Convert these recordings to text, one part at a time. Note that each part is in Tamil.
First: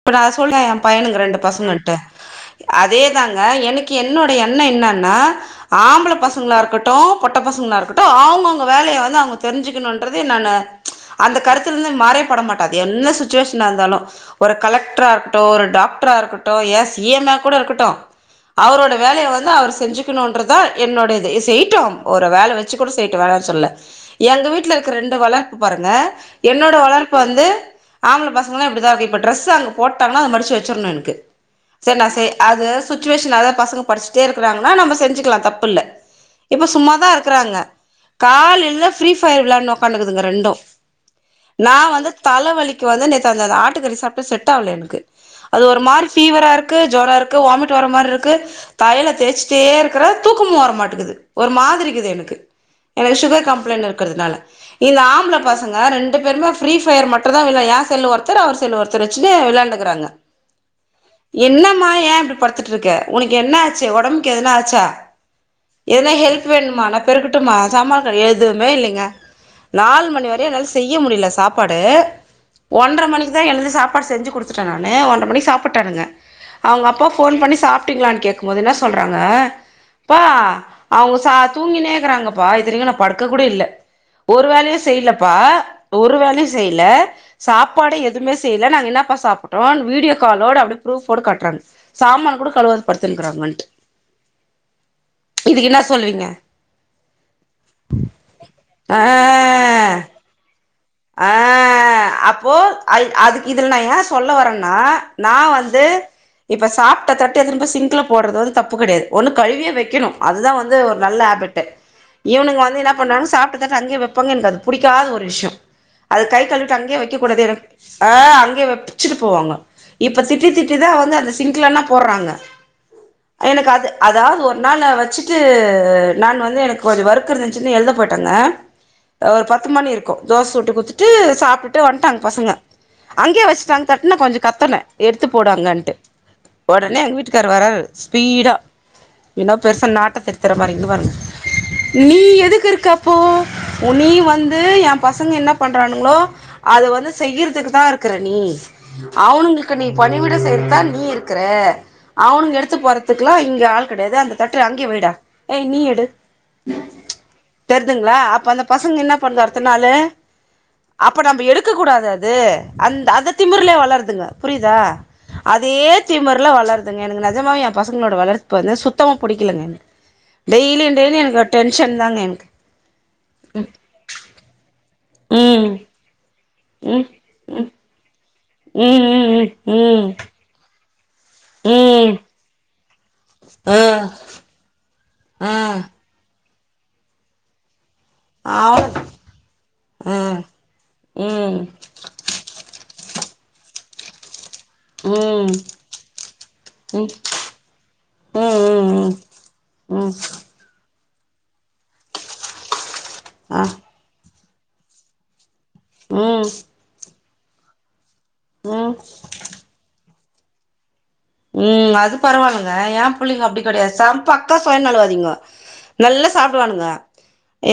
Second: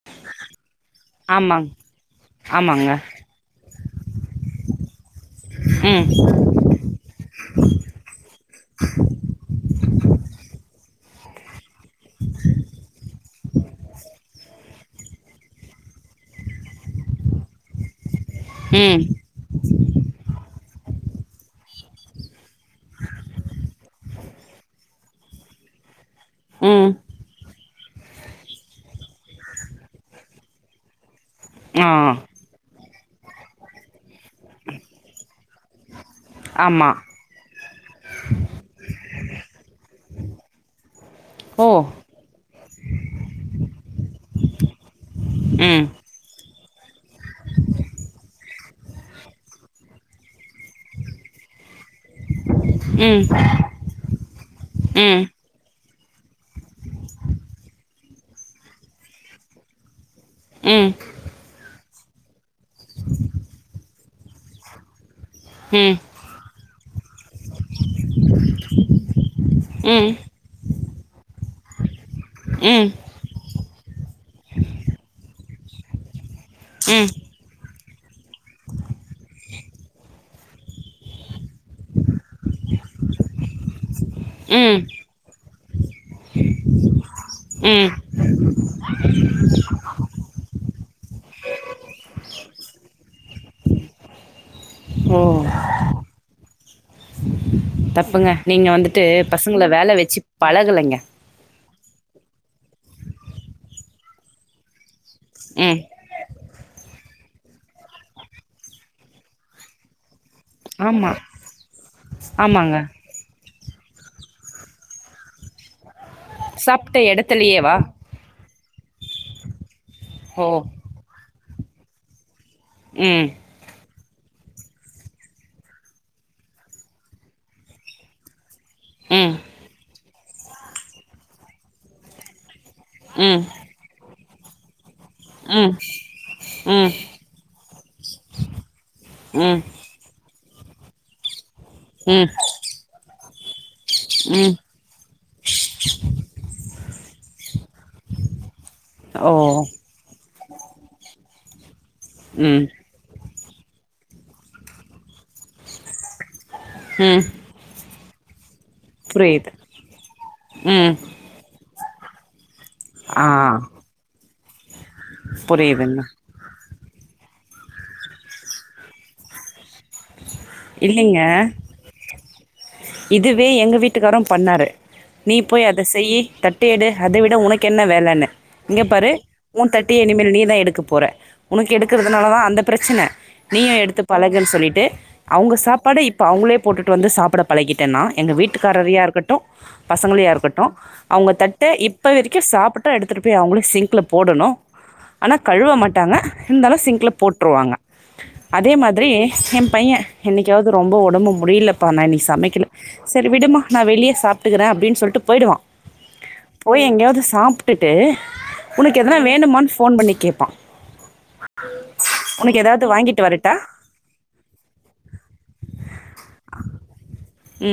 இப்ப நா அத சொல்றே எ பையனுங்க ரெண்டு ஆமாங் பசங்கள்ட ஆமாங்க அதேதாங்க எனக்கு என்னோட எண்ண என்னன்னா ம் ஆம்பள பசங்களா இருக்கட்டு பொட்ட பசங்களா இருக்கட்டு அவங்கவுங்க வேலைய வந்து அவுங்க தெரிஞ்சுக்கனுன்றது நானு அந்த கருத் துலந்து பா மாறே பட மாட்ட அது என்ன சுச் சுவேஷனா இருந்தாலு ஒரு கலெக்ட்ரா இருக்கட்டு ஒரு டாக்ட்ரா இருக்கட்டு ஏ சி எம் ஏ கூட இருக்கட்டு அவரோட ம் வேலைய வந்து அவர் செஞ்சுக்கனுன்ற தா என்னோட இது செய்ட்டு ஒரு வேல வச்சு கூட செய்ட்டு வேணான் சொல்ல எங்க வீட்ல இருக்க ரெண்டு வளர்ப்பு பாருங்க என்னோட ம் வளர்ப்பு வந்து ஆம்பள பசங்களா இப்டிதா இருக்கு ட்ரெஸ் அங்க போட்டாங்கனா அத மடிச்சு வச்சுர்னு எனக்கு ஆ சேர் நா சே அத சுச் சுவேஷன் அதா பசங்க படிச்சுட்டே இருக்குறாங்கனா நம்ம செஞ்சுக்கலா தப்புல்ல இப்ப ஆமா சும்மாதா இருக்குறாங்க கால்லெந்தே ஃப்ரீ ஃபயர் விளாண்ட்னு ஒக்காந்துக்குதுங்க ரெண்டு ஓ நா வந்து தல வலி க்கு வந்து நேத்து அந்த ஆட்டுக்கறி சா ப்ட்டு செட் ஆவுல எனக்கு அது ம் ஒருமாரி ஃபீவரா இரு க்கு ஜொர இருக்கு வாமிட் வர மார்ருக்கு தைல தேச்சிடே இருக்குறே தூக்கமு வர மாட்டெக்குது ஒரு மாதிரிக்கிது எனக்கு எனக்கு ம் ம் சுகர் கம்ப்ளை இருக்கிறதுனால ம் இந்தஆம்பள பசங்க ரெண் பெரும ஃப்ரீஃபயர் மட்டுதா வில்லே யா செல்ல ஒருத்த அவர் செல் ஒருத்த ச்சு விளையாண்டுக்கறாங்க ம் ம் என்னம்மா ஏ இப்டிபடுத்துட்டு இருக்க உனக்கு என்ன ஆச்சு உடம்புக்கு எதுன ஆச்சா எதனா ஹெல்ப் வேணுமா நா பெருக்கட்டுமா சம்பா கழுவ எதுவுமே இல்லங்க நாலு மணி வரயு ஸ் செய்ய முடியல சாப்பாடு ம் ஒன்ற மணிக் தா எழுந்து சாப் சாப்பாடு செஞ்சு குடுத்துட்டே நானு ஒண்ட்ர மணி சாப்பிட்டானுங்க அவங்க அப்பா ம் ஃபோன்பண்ணி சாப்பிட்டீங்களான்னு கேக்கு போது என்ன சொல்றாங்க பா அவங்க தூங்கினேக்கறாங்கப்பா இத்னிகு நா படுக்க கூட இல்ல ஒரு வேலயு ம் செய்யலப்பா ஒரு வேலயு செய்யல ம் சாப்பாடு எதுமேஸ் நா என்ன பா சாப்பிட்டோ வீடியோலோட அப்டியே புரூப் காட்றாங்க சாமான கூட கழுவாத ஓ படுத்துனுக்குராங்கன்டுஇதுக்கு என்ன சொல்லுவீங்க தப்புங்க நீங்க வந்துட்டு பசங்கள வேல வச்சு பழகல ஆ அப்போ அ அதுக்கு இதுல நா ஏ சொல்ல வரேன்னா நா ம் வந்து இப்ப சாப்பிட்ட தட்டு எதுன சிங்க்கல போடுறது வந்து தப்பு கிடையாது ஒண்ணு கழுவியே வைக்கணு அதுதா வந்து ஒரு ஆமா நல்ல ஹேபட்டு் இவனுங்க ஆமாங்க வந்து என்ன பண்னாங்க சாப்பிட்ட தட்ட அங்கே பங்கன் எனக் அது பிடிக்காத ஒரு விஷயோ அது கை கழுவிட்டு சாப்ட்ட அங்கேயே வைக்ககூடாது எனக்கு எடத்துலயேவா ஆ அங்கே வப் வச்சுட்டு போவாங்க இப்ப ஓ திட்டி திட்டி தா வந்து அந்த சிங்கலனா போடுறாங்க ம் எனக்கு அது அதாது ஒரு நாள வச்சுட்டு நா வந்து எனக்கு கொஞ்ச ஒர்க் இருந்துச்சுனு எழுத போயிட்டேங்க ம் ஒரு பத்து மணி இருக்கு தோச சு ட்டு குடுத்துட்டு சாப்பிட்டு வந்ட்டாங்க பசங்க ம் ம் அங்கே வச்சுட்டாங்க தட்டுனா கொஞ்ச கத்தனே எடுத்து ம் போடுங்கன்ட்டு ம் உடனே எங்க வீட்டுக்காரரு வராரு ஸ்பீடாக என்னோ பெருசா நாட்ட திருத்துற மாதரி இந்தா பாருங்க நீ ம் எதுக்குஇருக்க ப்போ உ நீ ம் வந்து எ பசங்க என்ன பண்றுங்களோ அத வந்து செய்றதுக்கு தாஇருக்கர நீ ஓ அவனுங்களுக்கு நீ பணிவட செய்ரதுக்குதா நீ இருக்கர அவனுங்க ம் எடுத்து போறதுகுலா ஆள் கிடையாது அந்த தட்ட அங்கே வைடா ஏ நீ எடு ம் தெரியதுங்களா அப்ப அந்த பசங்க என்ன பண்ணுது புரியுது அடுத்த நாளே ம் அப்ப நம்ம எடுக்க கூடாது அது அந்த ஆ அந்த திமிரலே வளருதுங்க புரியுதா அதே புரியுதுங்க திமிரல வளரு எனக்கு நஜமாவ என் பசங்களோட வளர்ப்பு வந்து சுத்தமா புடிக்கலங்க டெய்லியும் இல்லைங்க டெய்லியும் எனக்கு டென்ஷன் தாங்க எனக்கு இதுவே எங்க வீட்டுக்காரும் பண்ணாரு ம் நீ போய் அதைச் ம் செய்யி தட் ட்டு அதை விட உனக்கு என்ன வேல என்ன ம் இங்க பாரு ம் உன் தட்டி ம் இனிமேல் நீ தா எடுக்கப் போற உனக்கு ம் எடுக்கறதுனாலதா அந்த பிரச்சன நீய ம் எடுத்து பழகுன்னு சொல்லிட்டு அவங்க ம் சாப்பாட இப்பா அவங்களே போட்டு வந்து சாப்பிட பழகிட் விட்டனா எங்க வீட்டுக்காரா ஆவ் இருக்கட்டு பசங்களா ம் இருக்கட்டு ம் அவங்க ம் தட்ட இப்ப வரைக்கு சாப்பிட்ட எடுத் திருப்பி அவங்களு சிங்கில போடணு ஆனா ம் கழுவ மாட்டாங்க இருந்தாலு ம் சிங்க்கில போட்டுருவாங்க அதே மாதிரி ம் ம் என் பைய ம் அதாவது ரொம்ப உடம்பு முடியல ப அம்மா இன்னக்கு சமைக்கல சேரி விடுமா ஆ நா வெளியே சாப் விட்டுற அப்படின் சொல்ட்டு போயிவா ம் போய் எங்கயவது சாப்பிட்டுட்டு ம் உனக்கு எதன வேணுமான்னு போன் பண்ணி கேட் ப்பா ம் அது பரவலங்க ஏ பிள்ளைங்க வரட்டா அப்படி கிடையா சம் பக்க சுயநலவாதி ங்க நல்லா சாப்பிடுவானுங்க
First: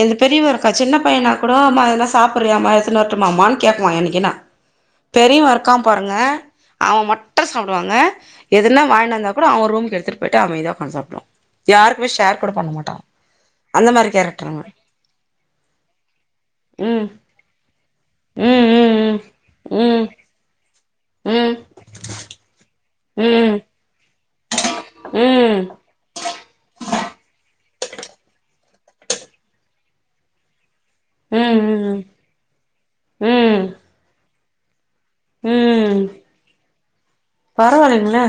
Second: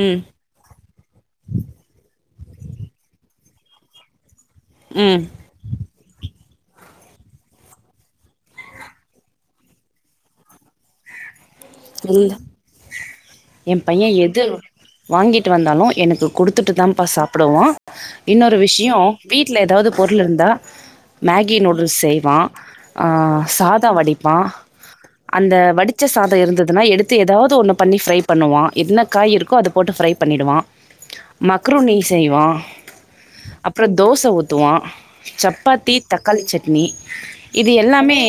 எது பெரியவ இருக்கா சின்னப் ப்ப ஏனா கூட மா செ சாப்பிறியாமா எத்துனு வருட்டுமாம்மா கேப்பா என்னிக்கின்னா ம் பெரியவ இருக்கா பாருங்க அவ மட்டு சாப்புடுவாங்க எதுனா வாயிண்டு வந்தா கூட அவ ரூமுக்கு எடுத்துட்டு போயிட்டு அமைதியா உட்காந்து சாப்புடுவா இந்த ஏ அந்த பையே மாரி எது கேரக்டர் அவ வாங்கிட்டு வந்தாலு எனக்கு குடுத்துட்டுதான்ப்பா ம் சாப்புடுவா இன்னொரு ம் விஷயோ ம் வீட்ல ஏதாவது ம் பொருள் இருந்தா ம் மேகி நூடூல்ஸ் செய்வா ஆ ம் சாதா வடிப் பா ம் அந்த ம் வடிச்ச சாதோ இருந் துனா எடுத்து ஏதாவது ஒன்னு பண்ணி ஃப்ரை பண்ணுவா என்ன காய் இருக்கோ அத போட்டு ஃப்ரை பண்ணிடுவா ம் மக்ருனி ம் செய்வா ம் அப்புறோ தோச ஊத் துவா ம் சப்பாத்தி ம் தக்காளி சட்னி இது எல்லாமே பரவாயில்லைங்களே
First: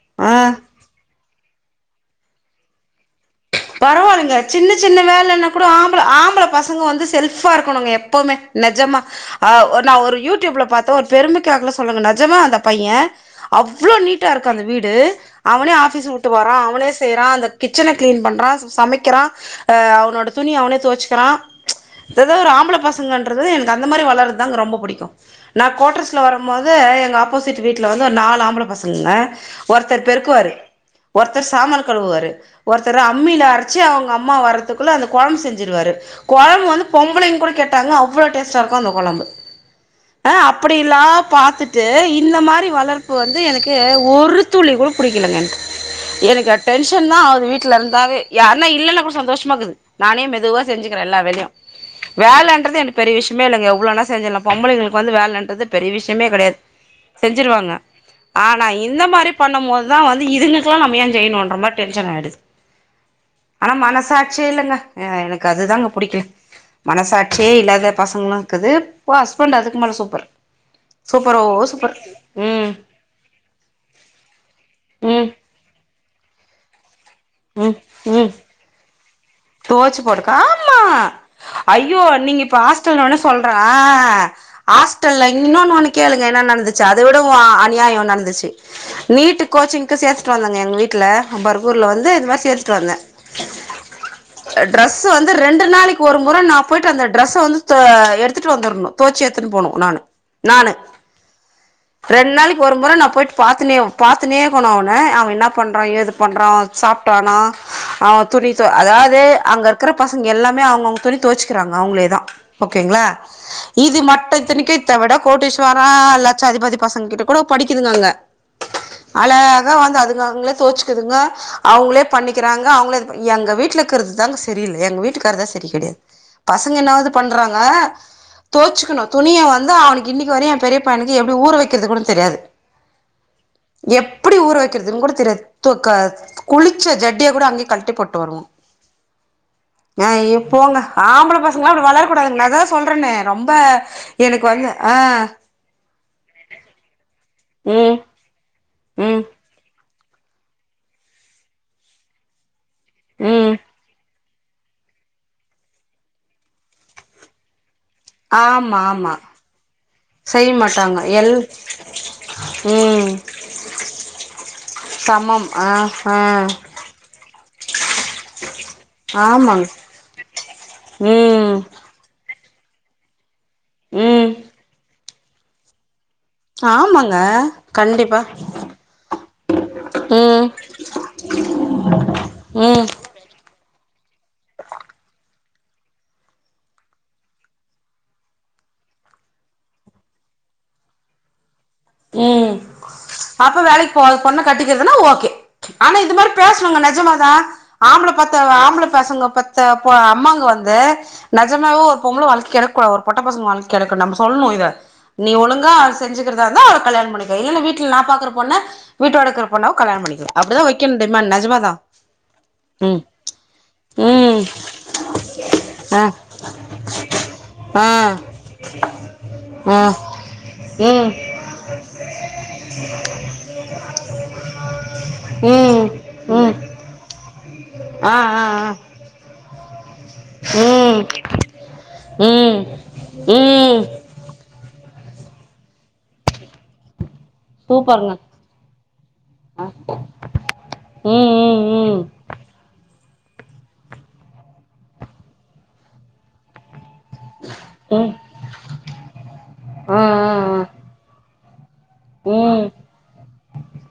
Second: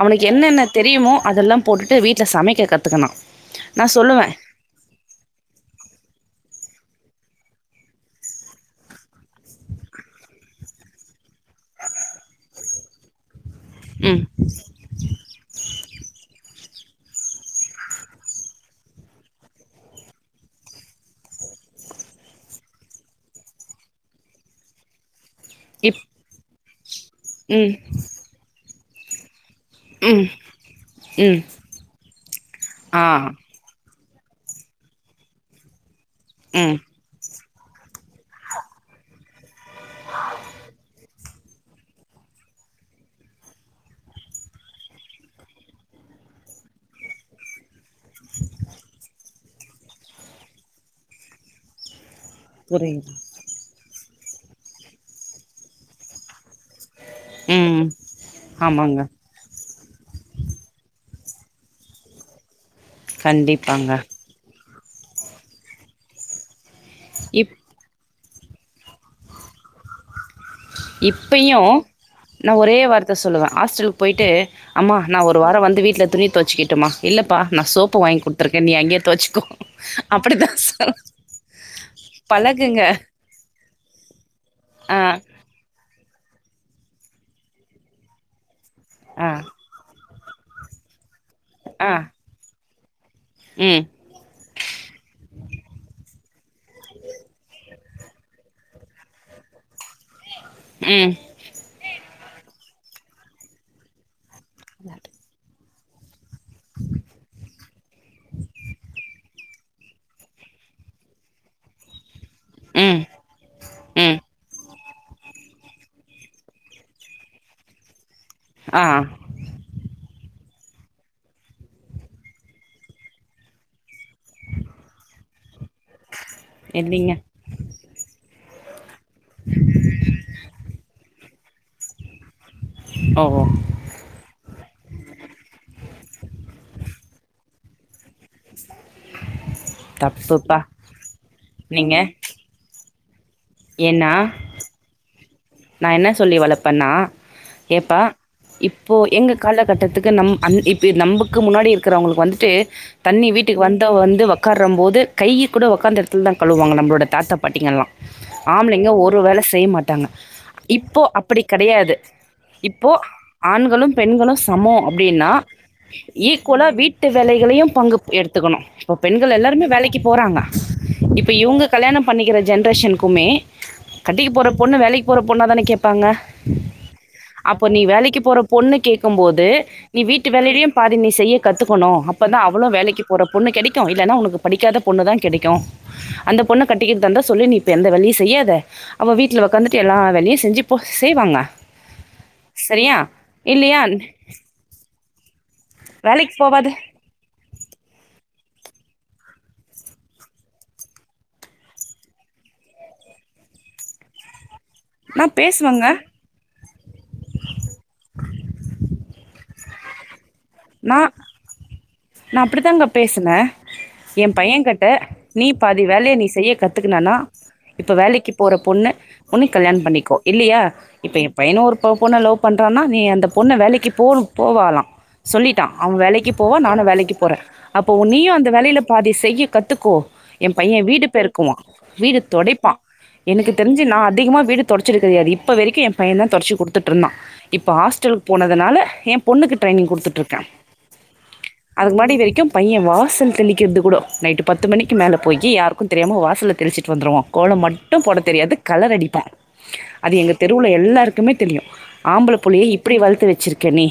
அவுனுக்கு ஆ என்னென்ன தெரியுமோ அதெல்லா போட்டுட்டு வீட்ல சமைக்க கத் த்துக்கனா பரவாயில்லங்க சின்ன சின்ன வேலனா கூடோ ஆம்பள ஆம்பள பச பசங்க வந்து செல்ஃபா இருக்கணுங்க எப்பமே நெஜமா ஆ ஒ நா ஒரு யூடியூப்ல பாத்தே ஒரு பெருமைக்காகல சொல்லங்க நெஜமா அந்த பையே அவ்ளோ ம் நீட்டா இருக்கு அந்த வீடு அவனே ஆப் பீஸ்வுட்டுவரா அவனே செய்றா அந்த கிச்சன கிளீன் பண் ட்டாராஸ் சமைக்கிறா ஆ அவனோட துணிய அவனே தொவச்சிக்கிறா இததா ஒரு ஆம்பள பசங்க இண்டறது எனக்கு அந்த மாரி வளருதா ரொம்ப புடிக்கு நா இப் கோட்டர்ஸ்ல வருபோது த எங் ஆப்போசிட் ம் வீட்ல வந்து ஒரு நாலு ஆம்பள பசங் [unintelligible] ஒருத்தர் ம் பெருக்குவாரு ம் ஒருத்தர் சாமான் கழுவுவாரு ஒருத்தர் ஆ அம்மில அரச்சி அவுங் அம்மா வரதுக்குள்ள அந்த கொழம்பு செஞ்சிறுவாரு கொழம்பு ம் வந்து பொம்பளைங்க கூட கேட்டாங்க அவ்ளோ டேஸ்ட்டா இருக்கு அந்த கொழம்பு அ அப்புடி லா பாத்துட்டு இந்த மாரி வளர்ப்பு வந்து எனக்கு ஒரு துளி கூட புடிக்கலங்க எனக்கு டென்ஷன் தா ஆவுது வீட்லருந் ந்தாவே யார்னா இல்லன்னா கூட சந்தோஷ மாக்குது நானே மெதுவா செஞ்சுக்கிறே எல்லா வேலையு வேலன்றது எனக்கு புரியுது பெரிய விஷ்யமே இல்லங்க எவ்ளோனா செஞ்சுலா பொம்பளைங்களுக்கு வந்து வேலன்றது பெரிய விஷ்யமே கெடையாது செஞ்சிருவாங்க ம் ஆனா இந்த ஆமாங்க மாரி பண்ணும்மோதுதா வந்து இதுங்கக்கெல்லா நம்ம ஏ செய்னுன்ற மார் டென்ஷன் ஆயிடுது ஆனா கண்டிப்பாங்க மனசாட்சியே இல்லங்க ஆ எனக்கு அதுதாங்க புடிக்கல மனசாட்சியே இப் இல்லாத பசங்களா இக்கது ஏ ஹஸ்பண்ட் அதுக்கு மேலே சூப்பர் சூப்பரோ இப்பையு சூப்பர் நா ம் ஒரே வார்த்த சொல்லுவே ஹாஸ்டலுக் போயிட்டு அம்மா நா ம் ஒரு வாரொ வந்து வீட்ல துணி தொவச்சிக்கிட்டுமா இல்லப்பா நா சோப்பு வாங்கி குட்த்துருக்கே நீ அங்கயே தொவச்சுக்கோ தொவச்சு போட்டுக்க அப்டிதா ஆமா சொல் ஐயோ நீங்க இப்ப பழகுங்க ஹாஸ்டல்னோன சொல்றே ஆ ஆ ஹாஸ்டல்ல இ ன்னோன்னு ஒன்னு கேளுங்க என்ன நடந்துச்சு அத விடவு அநியாயொ நடந்துச்சு ஆ நீட்டு கோச்சிங்க்கு சேத்து விட்டாங்கங்க எங்க வீட்ல தர்பூர்ல ஆ வந்து இது மார் சேத்து ட்டு வந்தே ம் ட்ரெஸ்ஸு வந்து ரெண்டு நாளைக்கு ஒரு முற நா போயிட்டு அந்த டிரெஸ்ஸ வந்து த எடுத்துட்டு வந்துர்னு தோச்சு எட்த்துன்னு போனு நானு ம் ரெண் நாளைக்கு ஒரு முற நா போயிட்டு பாத்துன்னேவு பாத் துன்னேக்கனு அவன அவ என்னா பண்றா ஏது பண்றா சாப்டானா அவ துணி தொ அதா து அங்க இருக்குற பசங்க எல்லாமே அவுங்கவுங்க துணி தோச்சுக்கிறாங்க அவுங்ளேதா ம் ஓகேங்ளா இது ம் மட்டு இத்தனக்கி இத விட கோட்டீஸ்வரம் லட்சாத்திபதி பசங்க கிட்ட கூட படிக்குதுங்காங்க ஆ அழகா வந்த அதுக்குத்தான் தோச்சுக்குதுங்க அவங்களே பண்ணிக்கிறாங்க அவங்கள எங்க வீட்டல இருகுறது தான் சரியில்லை எங்க வீட்டுக்கார தான் சரி கிடையாது பசங்க என்னாவது இல்லைங்க பண்றாங்க தோச்சுக்கணும் துணிய வந்து அவனுக்கு இன்னைக்கு வர என் பெரியப்பையனுக்கு எப்படி ஊற வைக்கிறது கூட தெரியாது ஓ எப்படி ஊற வைக்கிறதுன்னு கூட குளிச்ச ஜட்டிய கூட அங்கே கழட்டி போட்டு போட்டு வருவான் அஹ் தப்புப்பா போங்க ஆம்பளை பசங்களாம் அப்படி நீங்க வளரக்கூடாதுங்க ஏதாவது சொல்றேன்ங்க ரொம்ப எனக்கு வந்து ஆஹ் நான் என்ன சொல்லி வளப்பேண்ணா ம் ஏன்ப்பா இப் இப்போ ம் எங்க காலத்துல கட்டத்துக்கு நம் இப்ப நமக்கு முன்னாடி இருக்கிறவங்களுக்கு வந்துட்டு தண்ணி ம் வீட்டுக்கு வந்தா வந்து உட்காரறபோது கை கூடக்காந்து இடல தான் கழுவுவாங்க நம்மளோட தாத்தா பாட்டிங்கள்லாம் ஆமா ஆம்ளைங்க ஆமா ஒரு வேலை செய்ய மாட்டாங்க செய்ய மாட்டாங்க இப்போ எல் அப்படி கிடையாது இப்போ ம் ஆண்களும் பெண்களும் சமம் அப்படின்னா சமம் ஆ ஆ ஈக்குவலா வீட்டு வேலைகளையும் பங்கு எடுத்துக்கணும் இப்போ பெண்கள் ஆமாங் எல்லாருமே வேலைக்கு போறாங்க இப்ப ம் இவங்க கல்யாணம் பண்ணிக்க இருக்கிற ஜென்ரேஷனுக்குமே கட்டிக்கு ம் போற பொண்ணு வேலைக்கு போற பொண்ணா தான கேட்பாங்க ஆமாங்க அப்ப நீ கண்டிப்பா வேலைக்கு போற பொண்ணு கேட்கும்போது நீ வீட்டு ம் வேலையிலும் பாதி நீ செய்ய கத்துக்கணும் அப்பதான் அவ்வளும் ம் வேலைக்கு போற பொண்ணு கிடைக்க இல்லன்னா உனக்கு படிக்காத பொண்ணு தான் கிடைக்கும் அந்த பொண்ணு கட்டிக்கிட்டுந்த சொல்லு வீட்டு வேலை செய்யாத அவ வீட்டல உக்காந்து எல்லாம் வேலையையும் செஞ்சு போ செய்வாங்க ம் சரியா அப்ப இல்லையா வேலைக்கு போவாத பொண்ண கட்டிக்கிறதுன்னா ஓகே ஆனா இது மாரி வேலைக்கு போவாது பேசணுங்க நெஜமாதான் ஆம்பள பாத் தவ ஆம்பள பசங்க பெத்த பொ அம்மாங்க வந்து நெஜமாவே ஒரு பொம்பள வாழ்க்க கெடக்கூடா ஒரு பொட்ட பசங்க வாழ்க்க கெடக்க நம்ப சொல்லணும் இத நீ நான் ஒழுங்கா பேசுவேங்க செஞ்சிக்கிறதா இருந்தா கல்யாணம் பண்ணிக்க இல்லன்னா வீட்ல நா பாக்கற பொண்ண வீட்டோடக்கிற பொண்ண கல்யாணம் பண்ணிக்கோ நா நா அப்டித்தாங்க ம் பேசுன என் ம் பையன் கிட்ட நீ பாதி ஆ வேலைய நீ செய்ய கத்துக்கனானா ஆ இப்ப வேலைக்கு போற பொண்ணு உன்னு ஆ கல்யாணம் பண்ணிக்கோ இல்லையா ம் இப்ப என் பையன ஒரு இப்ப பொண்ண லவ் பண்றான்னா நீ அந்த பொண்ண வேலைக்கு போனு போவாலாம் சொல்லிட்டான் ம் அவன் வேலைக்கு ம் போவ நானும் வேலைக்கு போற அப்போ ஆ நீயும் ஆ அந்த ஆ வேலையில பாதி செய்ய க த்துக்கோ என் பையன் ம் வீடு பெருக்குவா வீடு ம் தொடைப்பா எனக்கு தெரிஞ்சி ம் நா அதிகமா வீடு தொடச் சது கெடயாது இப்போ வரைக்கும் என் பையன் தா தொடச்சி குடுத்துட்டுருந்தான் இப்போ சூப்பருங்க ஹாஸ்டலுக்கு போனதுனால என் பொண்ணுக்கு ட்ரைனிங் குடுத்துட் டுருக்கன் ம் ம் அதுக்கு ம் முன்னாடி வரைக்கும் பையன் வாசல் தெளிக்கிறது கூட நைட்டு பத்து மணிக்கு மேல போயி யாருக்கும் தெரியாம வாசல்ல தெளிச்சிட் டு வந்துருவா கோலம் மட்டும் ம் போட தெரியாது கலர் அடிப்பான் ஆ அது ஆ எங்க ஆ தெருவுல எல்லாருக்குமே தெளியு ஆம்பள புள்ளய ம் இப்டி வளத்து வச்சிருக்க நீ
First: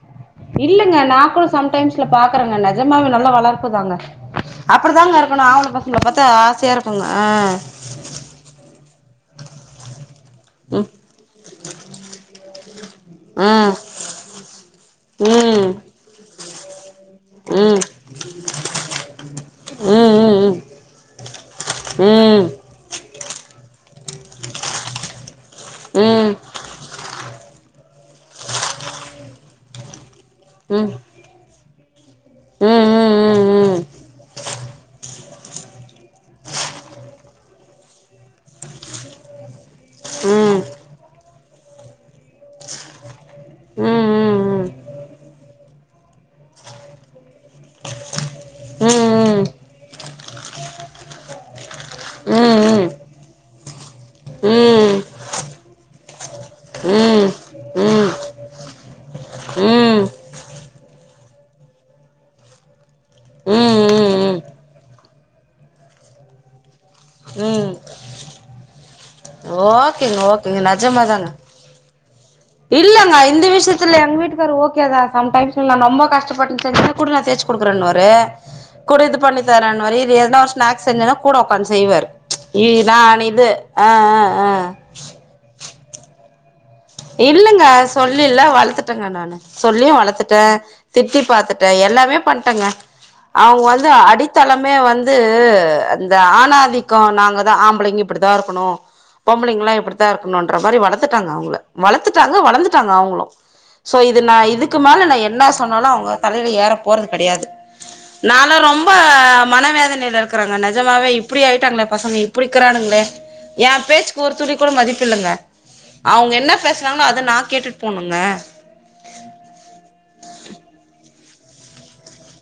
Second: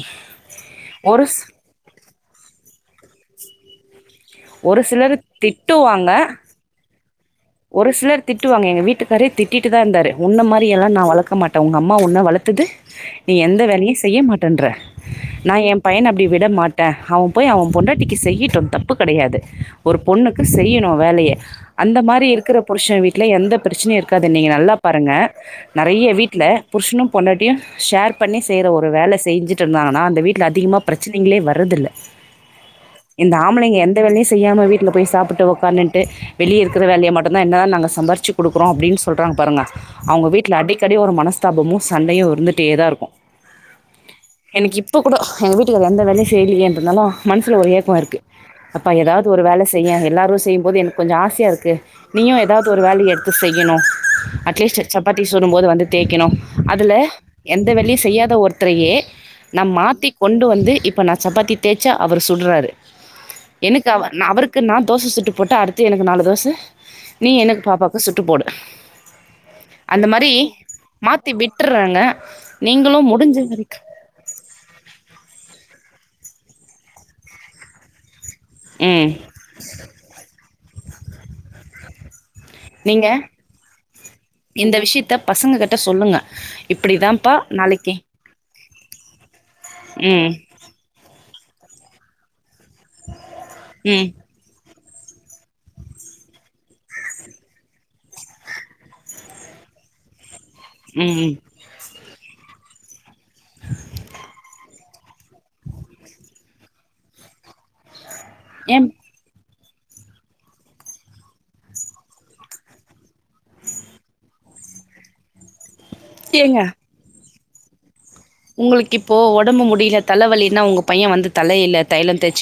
இல்லங்க நா ஒரு கூட ஸ்- சம்டைம்ஸ்ல பாக்கறங்க நெஜமாவே நல்ல வளர்புதாங்க ஒரு அப்டிதாங்க சிலர் இருக்கணும் ஆம்பள பசங்கல திட்டுவாங்க பாத்தா ஆசைய இருக்குங்க ஆ ஒரு சிலர் திட்டுவாங்க எங்க வீட்டுக் காரே திட்டிட்டு தா இருந்தாரு உன்ன ம் மாரியெல்லாம் நா வளக்க மாட்டன் உங்க அம்மா ஒன்ன வளத்தது நீ எந்த ஆ வேலையும் செய்ய மாட்டேன்ற நான் ம் என் பையன அப்டி விட மாட் டன் அவன் போயி அவன் ம் பொண்டாட்டிக்கு செய்யிட்டும் தப்பு கெடையாது ஒரு ம் பொண்ணுக்கு ம் செய்யணும் வேலைய அந்த மாரி ம் இருக் புருஷன் வீட்ல எந்த பிரச்சனையும் இருக்காது நீங்க நல்லா பாருங்க நறையா ம் வீட்ல புருஷனும் பொண்டாட்டியும் ஷேர் பண்ணி செய்ற ஒரு வேல செய்ஞ்சிட்டு இருந்தாங்கன்னா அந்த வீட்ல அதிகமா ம் ம் பிரச்சனங்களே வரதில்ல இந்த ஆம்பளைங்க எந்த வேலையும் செய்யாம வீட்ல போயி சாப்பட்டு உக்காதுன்ட்டு வெளிய இருக்கிற வேலைய மட் ப்ப என்னனா நாங்க சம்பாருச்சு குடுக்குறோ அப்படின்னு சொல்றாங்க பாருங்க அவங்க வீட்டுல அடிக்கடி ஒரு மனஸ்தாபமு சண்டையு இருந்துட்டேதா இருக்கு எனக்கு இப்ப கூட எங்க வீட்டுகார் எந்த வேலையு செய்யலந்தாலு மனசுல ஒரு ஏக்கோ இருக்கு அப்ப ஏதாவது ஒரு வேல செய்ய எல்லாரு செய்யும்போது எனக்கு கொஞ்ச ஆசையா இருக்கு நீயு ஏதாவது ஒரு வேலைய எடுத்து செய்யணு அட்லீஸ்ட் சப்பாத்தி ஓகேங்க சுடும்போது வந்து தேய்க்கணு அதில எந்த வேலையு செய்யாத ஒருத்தரையே நா மாதி கொண்டு வந்து இப்போ நா சப்பாத்தி தேய்ச்சா அவர் சுட்றாரு எனக்கு அவ நா அவருக்கு நா தோச சுட்டு போட்டா அடுத்து எனக்கு நாலு தோச நீயு எனக்கு பாப்பாவுக்கு சுட்டு போடு அந்த ஓகேங்க மாரி ஓகேங்க நஜமாதாங்க மாத்தி விட்டுறாங்க நீங்களு இல்லங்க முடிஞ்ச இந்த வரைக்கு விஷயத்துல எங்க வீட்டுக்கார ஓகே தா சம்டைம்ஸ் நா ரொம்ப கஷ்டப்பட்டு தேய்குற குடு நா தேய்ச்சு குடுக்குறேனுவாரு குடு ம் இது பண்ணி தரேனு வாரு இரு எதனா வரு ஸ்நாக்ஸ் செஞ்சன கூட ஒக்காந்து செய்வாரு இ தா நீங்க இது ஆ ஆ ஆ இந்த விஷயத்த பசங்கக ட்ட சொல்லுங்க இப்டிதான்ப்பா இல்லங்க நாளைக்கு சொல்லிலா வளத்து இ்ல்லங்க நானு சொல்லியு ம் வளத்துட்டே திட்டி பாத்துட்டே எல்லாமே பண்ட்டேங்க அவங்க வந்து ம் அடித்தளம் மே வந்து அந்ந ஆணாதிக்கோ நாங்க தா ஆம்பளைங்க இப்படித்தா இருக்கணு பொம்பளைங்கலா இப்படித்தா இருக்கணு க்கனுன்ற மாரி ம் வளத்துட்டாங்க ம் அவங்கள வளர்த்துட்டாங்க வளந்துட்டாங்க அவங்களு சோ இது நா இதுக் இதுக்கு மேல நா என்ன சொன்னாலு அவுங்க தலையில ஏற போறது கெடையாது நாலா ரொம்ப ஏம் மன வேதனையில இருக்கறேங்க நெஜமாவே இப்டி ஆயிட்டாங்களே பசங்க இப்டி இருக்கிறானுங்களே ஏ பேச்சுக்கு ஒரு துளி கூட மதிப்ப இல்லங்க அவுங்க என்ன ஏங்க பேசுனாங்கனா அத நா கேட்டுட்டு போனு உங்களுக்கு இப்போ ஒடம்பு முடியில தலவலினா உங்க பையே வந்து தலையில்ல தைலம் தேய்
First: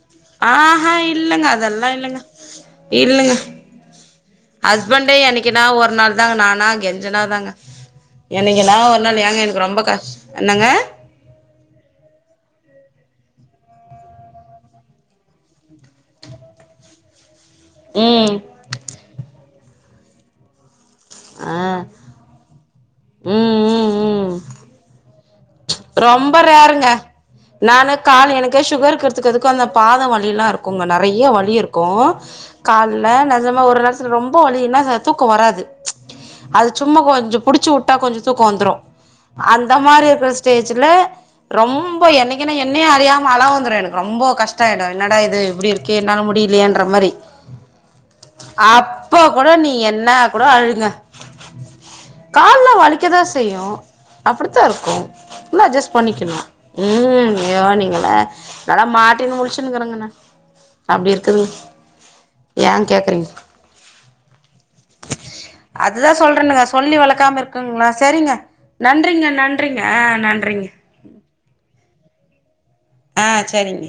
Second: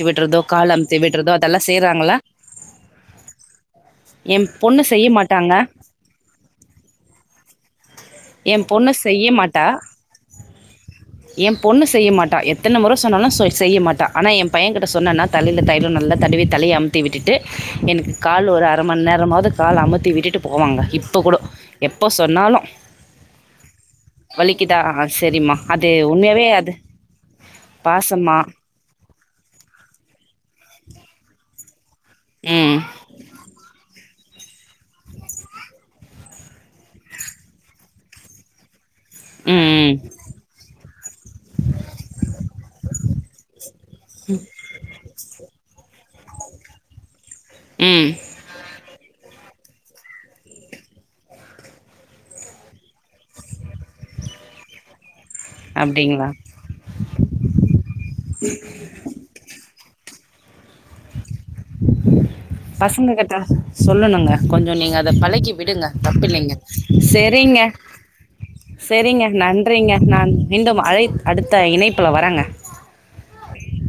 ஆஹா இல்லங்க அதெல்லா இல்லங்க இல்லங்க என் பொண்ணு செய்ய ஹஸ்பண்டே மாட்டாங்க என்னைக்குனா ஒரு நாள் தாங்க நானா கெஞ்சுனா தாங்க எ என்னைக்குனா பொண்ணு ஒரு நாள் செய்ய ஏங்க மாட்டா எனக்கு ரொம்ப கஷ் என்னங்க எ பொண்ணு செய்ய மாட்டா எத்தன மொற எப்ப சொன்னாலு சொ செய்ய மாட்டா ஆனா எ பைய்யகிட்ட சொன்னேன்னா தலையில தைய்லோ நல்லா தடுவி தலய அமுத்தி விட்டுட்டு எனக்கு ம் கால் ஒரு அரை மணி நேரமாவது கால் அமுத் டி விட்டுட்டு போவாங்க இப்போ கூடோ ஆ எப்ப சொன்னாலு ம் ம் ம் வலிக்குதா சேரிம்மா ரொம்ப ரேர்ங்க நானு காலு பாசம்மா எனக்கே சுகர் இருக்கறதுக்கு அதுக்கு அந்த பாதோ வலில்லா இருக்கு க்குங்க நெறைய வழி இருக் க்கு ம் கால்ல நெஜமா ஊர்ல்லா த் ரொம்ப வழினா தூக்கோ வராது அது சும்மா கொஞ்சோ புடிச்சிவுட்டா கொஞ்சோ தூக்கோ வந்துரு ம் அந்த ம், மாரி பிரச் பேச்சுல ரொம்ப எனக்குன என்னை அறியாம அள வந்துரு எனக்கு ரொம்போ கஷ்டோ ஆயிடு என்னடா இது இப்பிடி இருக் ஏ என்னால முடிலியேன்ற மாரி ம் அப்போ கோட நீ என்ன கோட அழுங்க கால்லா வலிக்கதா செய்யு அப்பிடித்தா இருக்கு இல்ல அட்ஜஸ்ட் அப்படிங்களா பண்ணிக்கனு ம் ஏ நீங்களே நாளா மாட்டின்னு முழச்சுன்னுக்கேறங்க நா அப்பிடி இரு பசங்க கிட்ட சொல்லணுங்க கொஞ்சோ நீங்க அத பழக்கி விடுங்க அதுதா தப்பில்லிங்க சொல்றேனுங்க சொல்லி வளக்காம சேரிங்க இருக்குங்களா சரிங்க சேரிங்க நன்றிங்க நன்றிங்க ஆ நா நன்றிங்க மீண்டும் அழை அடுத்த இணைப்புல வரங்க ஆ சேரிங்க